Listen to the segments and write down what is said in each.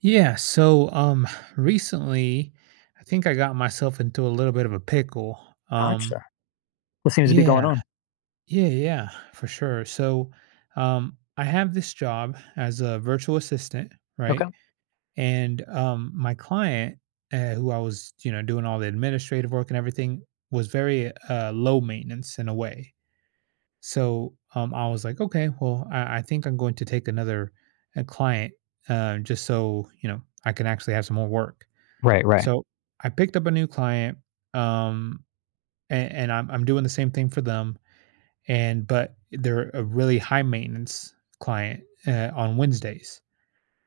Yeah, so recently I think I got myself into a little bit of a pickle. Um Gotcha. What seems to be going yeah, on? yeah, yeah, for sure. So I have this job as a virtual assistant, right? Okay. And my client, who I was, you know, doing all the administrative work and everything, was very low maintenance in a way. So I was like, okay, well, I think I'm going to take another client, just so, you know, I can actually have some more work. Right, right, So I picked up a new client, um, and I'm doing the same thing for them, and but they're a really high maintenance client, on Wednesdays.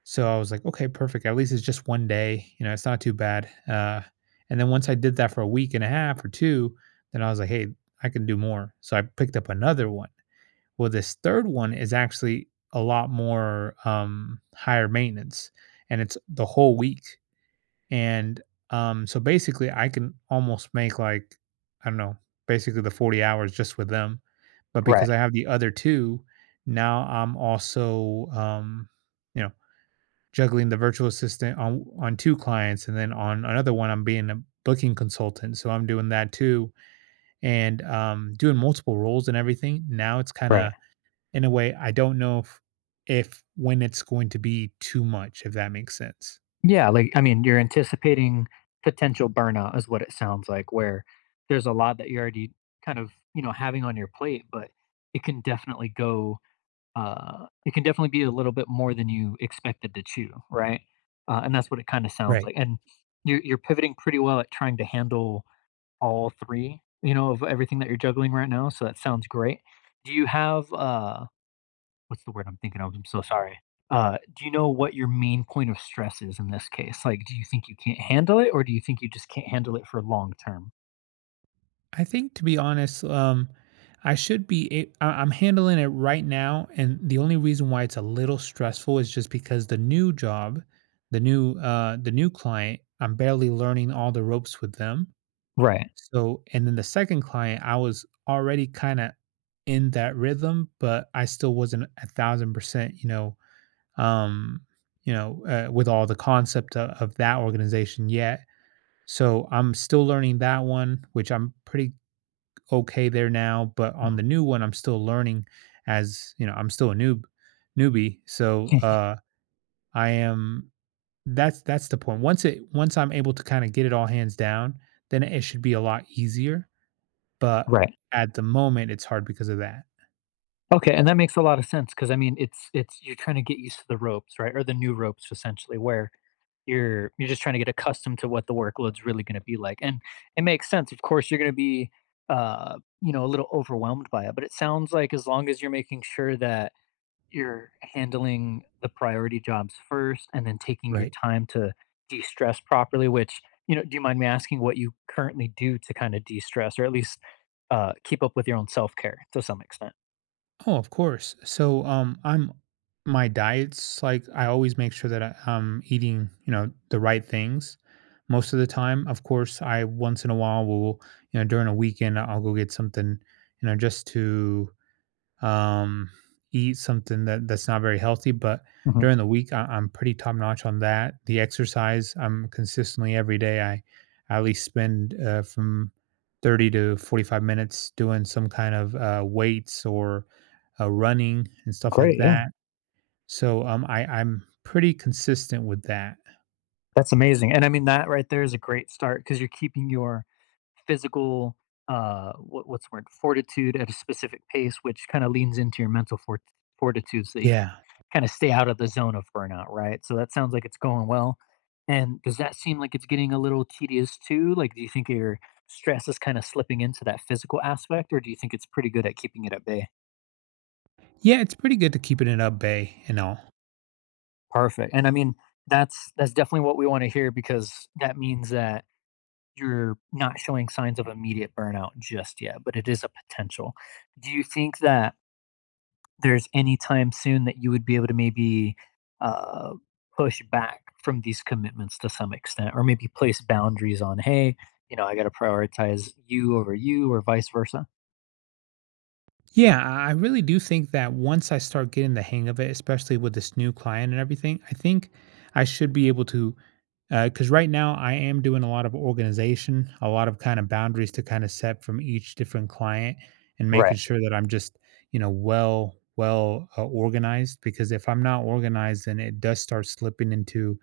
So I was like, okay, perfect. At least it's just 1 day. You know, it's not too bad. And then once I did that for a week and a half or two, then I was like, hey, I can do more. So I picked up another one. Well, this third one is actually a lot more higher maintenance, and it's the whole week. And so basically, I can almost make like, I don't know, basically the 40 hours just with them. But because right, I have the other two, now I'm also, you know, juggling the virtual assistant on two clients. And then on another one, I'm being a booking consultant. So I'm doing that too, and doing multiple roles and everything. Now it's kind of, right. in a way, I don't know if when it's going to be too much, if that makes sense. Yeah, like I mean, you're anticipating potential burnout is what it sounds like, where there's a lot that you're already kind of, you know, having on your plate, but it can definitely go it can definitely be a little bit more than you expected to chew, right? And that's what it kind of sounds Right. like. And you're pivoting pretty well at trying to handle all three, you know, of everything that you're juggling right now. So that sounds great. Do you have what's the word I'm thinking of? I'm so sorry. Do you know what your main point of stress is in this case? Like, do you think you can't handle it, or do you think you just can't handle it for long term? I think to be honest, I should be a- I- I'm handling it right now, and the only reason why it's a little stressful is just because the new job, the new client, I'm barely learning all the ropes with them. Right. So, and then the second client, I was already kind of in that rhythm, but I still wasn't 1,000%, um, you know, with all the concept of that organization yet. So I'm still learning that one, which I'm pretty okay there now. But on the Mhm. new one, I'm still learning, as you know, I'm still a noob newbie. So I am that's the point. Once I'm able to kind of get it all hands down, then it should be a lot easier. But Right. at the moment it's hard because of that. Okay, and that makes a lot of sense because I mean, it's you're trying to get used to the ropes, right, or the new ropes essentially, where you're just trying to get accustomed to what the workload's really going to be like, and it makes sense. Of course, you're going to be, uh, a little overwhelmed by it, but it sounds like as long as you're making sure that you're handling the priority jobs first and then taking your Right. time to de-stress properly, which, do you mind me asking what you currently do to kind of de-stress, or at least, keep up with your own self-care to some extent? Oh, of course. So, I'm my diets, like I always make sure that I'm eating, you know, the right things most of the time. Of course, I once in a while will, you know, during a weekend I'll go get something, you know, just to um, eat something that that's not very healthy. But Mhm. during the week, I'm pretty top notch on that. The exercise, I'm consistently every day. I at least spend from 30 to 45 minutes doing some kind of weights or running and stuff like Great. Yeah. that. So I'm pretty consistent with that. That's amazing, and I mean, that right there is a great start because 'cause you're keeping your physical, what's the word? Fortitude at a specific pace, which kinda leans into your mental fortitude, so that you can Yeah. kinda stay out of the zone of burnout, right? So that sounds like it's going well, and does that seem like it's getting a little tedious too? Like, do you think your stress is kinda slipping into that physical aspect, or do you think it's pretty good at keeping it at bay? Yeah, it's pretty good to keep it in at bay and all. Perfect, and I mean, that's definitely what we wanna hear because that means that you're not showing signs of immediate burnout just yet, but it is a potential. Do you think that there's any time soon that you would be able to maybe uh, push back from these commitments to some extent, or maybe place boundaries on, hey, you know, I got to prioritize you over you, or vice versa? Yeah, I really do think that once I start getting the hang of it, especially with this new client and everything, I think I should be able to. Because right now, I am doing a lot of organization, a lot of kind of boundaries to kind of set from each different client, and Right, making sure that I'm just, you know, well organized. Because if I'm not organized, then it does start slipping into,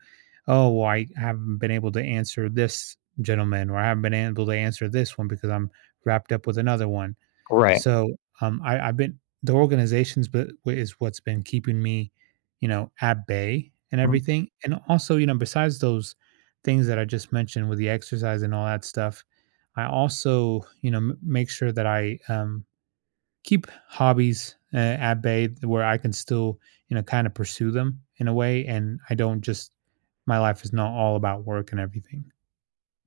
oh, well, I haven't been able to answer this gentleman, or I haven't been able to answer this one because I'm wrapped up with another one. right. So, I've been the organizations but is what's been keeping me, you know, at bay and Mm. everything, and also, you know, besides those things that I just mentioned with the exercise and all that stuff, I also, you know, m make sure that I keep hobbies, at bay where I can still, you know, kinda pursue them in a way, and I don't just my life is not all about work and everything.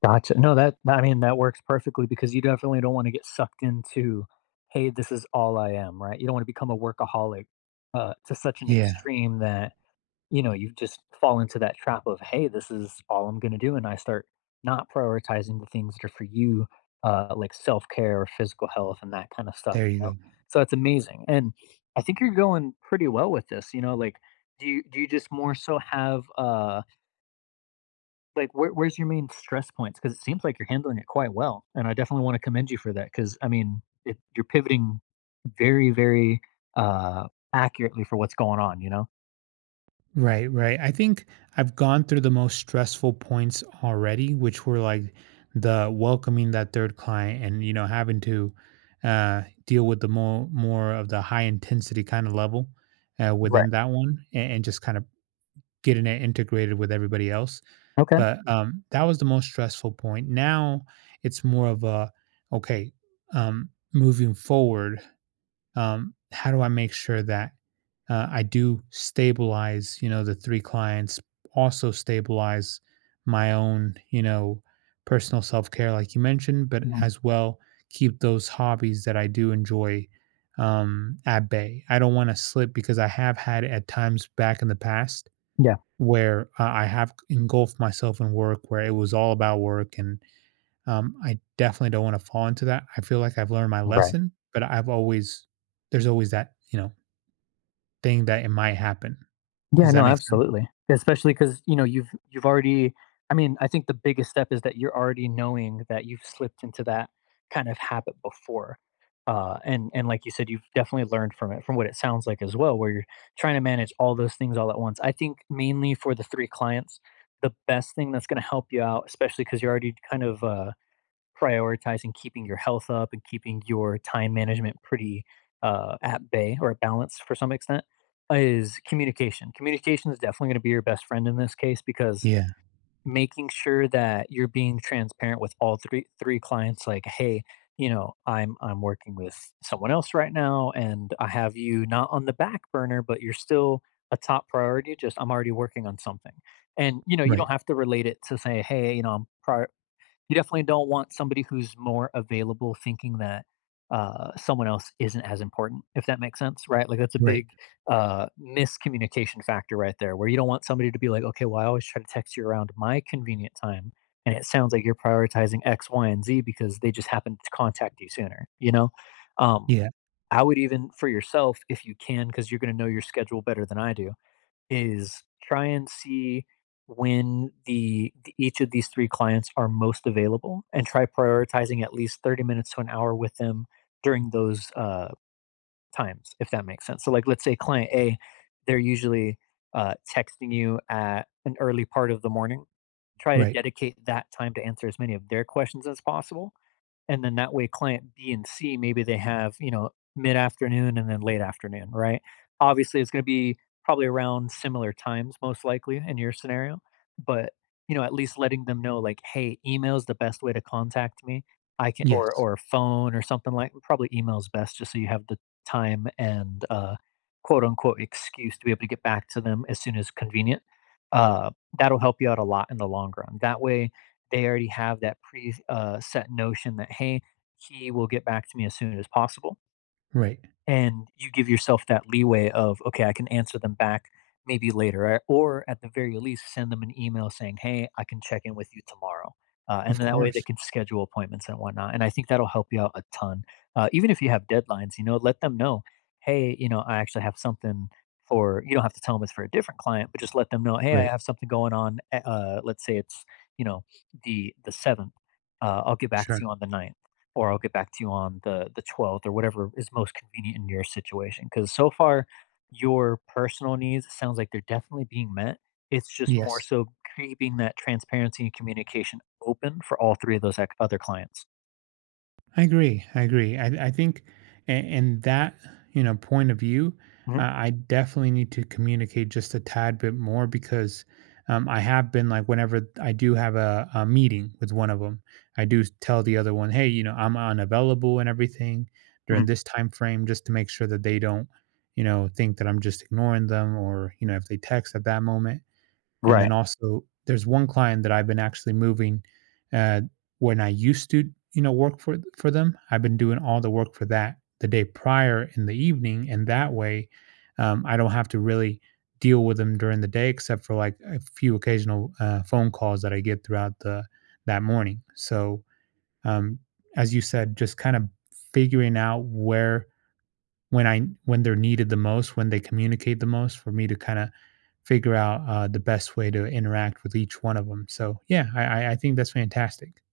Gotcha. No, that, I mean, that works perfectly because you definitely don't want to get sucked into, hey, this is all I am, right? You don't want to become a workaholic, to such an Yeah, extreme that, you just fall into that trap of, "Hey, this is all I'm gonna do," and I start not prioritizing the things that are for you, like self-care or physical health and that kinda stuff, there you you go. know? So it's amazing, and I think you're going pretty well with this, you know, like, do you just more so have, like, where's your main stress points? Because it seems like you're handling it quite well, and I definitely wanna commend you for that. Because I mean, it you're pivoting very, very, uh, accurately for what's going on, you know? Right, right. I think I've gone through the most stressful points already, which were like the welcoming that third client and you know having to deal with the more of the high intensity kind of level within Right. that one, and just kind of getting it integrated with everybody else. Okay. But that was the most stressful point. Now it's more of a, okay, moving forward, how do I make sure that, I do stabilize, you know, the three clients, also stabilize my own, you know, personal self care, like you mentioned, but Mhm. as well keep those hobbies that I do enjoy, at bay. I don't want to slip because I have had at times back in the past Yeah. where I have engulfed myself in work where it was all about work, and I definitely don't wanna fall into that. I feel like I've learned my Right. lesson, but I've always, there's always that, you know, thing that it might happen. Does Yeah, that no, make sense? absolutely. Especially because, you've already. I mean, I think the biggest step is that you're already knowing that you've slipped into that kind of habit before. And like you said, you've definitely learned from it, from what it sounds like as well, where you're trying to manage all those things all at once. I think mainly for the 3 clients, the best thing that's gonna help you out, especially because 'cause you're already kind of, prioritizing keeping your health up and keeping your time management pretty, at bay or at balance for some extent, is communication. Communication is definitely going to be your best friend in this case because Yeah, making sure that you're being transparent with all three clients, like, hey, you know, I'm working with someone else right now and I have you not on the back burner, but you're still a top priority, just I'm already working on something. And you know, you right, don't have to relate it to say, hey, you know, you definitely don't want somebody who's more available thinking that, someone else isn't as important, if that makes sense, right? Like that's a right. big, miscommunication factor right there, where you don't want somebody to be like, okay, well, I always try to text you around my convenient time. And it sounds like you're prioritizing X, Y, and Z because they just happened to contact you sooner, you know? Um, Yeah, I would, even for yourself, if you can, because you're going to know your schedule better than I do, is try and see when each of these three clients are most available, and try prioritizing at least 30 minutes to an hour with them during those, times, if that makes sense. So like, let's say client A, they're usually, texting you at an early part of the morning. Try to right. dedicate that time to answer as many of their questions as possible, and then that way client B and C, maybe they have, you know, mid-afternoon and then late afternoon, right? Obviously, it's gonna be probably around similar times, most likely in your scenario, but, you know, at least letting them know like, "Hey, email's the best way to contact me. I can," Yes, or phone or something, like probably email's best, just so you have the time and, quote, unquote, "excuse" to be able to get back to them as soon as convenient. Uh, that'll help you out a lot in the long run. That way they already have that set notion that, "Hey, he will get back to me as soon as possible." right. And you give yourself that leeway of, okay, I can answer them back maybe later, or at the very least send them an email saying, hey, I can check in with you tomorrow. uh, Of and then that way they course. can schedule appointments and whatnot, and I think that'll help you out a ton. Even if you have deadlines, you know, let them know, hey, you know, I actually have something for you, don't have to tell them it's for a different client, but just let them know, hey, I Right. have something going on. Let's say it's, you know, the seventh. I'll get back to Sure. you on the ninth, or I'll get back to you on the 12th, or whatever is most convenient in your situation. Because so far, your personal needs, it sounds like, they're definitely being met. It's just more Yes. so keeping that transparency and communication open for all three of those other clients. I agree. I agree. I think in that, you know, point of view, Hmm. I definitely need to communicate just a tad bit more because I have been like whenever I do have a meeting with one of them, I do tell the other one, hey, you know, I'm unavailable and everything during Hmm. this time frame, just to make sure that they don't, you know, think that I'm just ignoring them, or you know if they text at that moment. And then Right. also, there's one client that I've been actually moving, uh, when I used to, you know, work for them, I've been doing all the work for that the day prior in the evening, and that way, I don't have to really deal with them during the day, except for like a few occasional phone calls that I get throughout the that morning. So, um, as you said, just kind of figuring out where when I when they're needed the most, when they communicate the most, for me to kind of figure out the best way to interact with each one of them. So yeah, I think that's fantastic.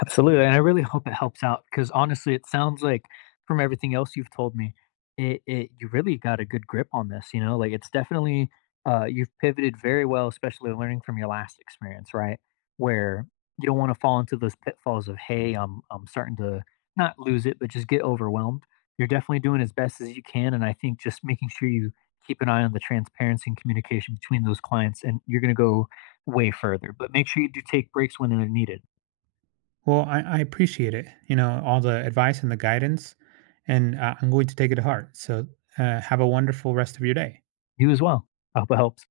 Absolutely, and I really hope it helps out because, honestly, it sounds like, from everything else you've told me, it you really got a good grip on this. You know, like, it's definitely, you've pivoted very well, especially learning from your last experience, right? Where you don't want to fall into those pitfalls of, hey, I'm starting to not lose it, but just get overwhelmed. You're definitely doing as best as you can, and I think just making sure you keep an eye on the transparency and communication between those clients, and you're going to go way further. But make sure you do take breaks when they're needed. Well, I appreciate it. You know, all the advice and the guidance, and I'm going to take it to heart. So have a wonderful rest of your day. You as well. I hope it helps.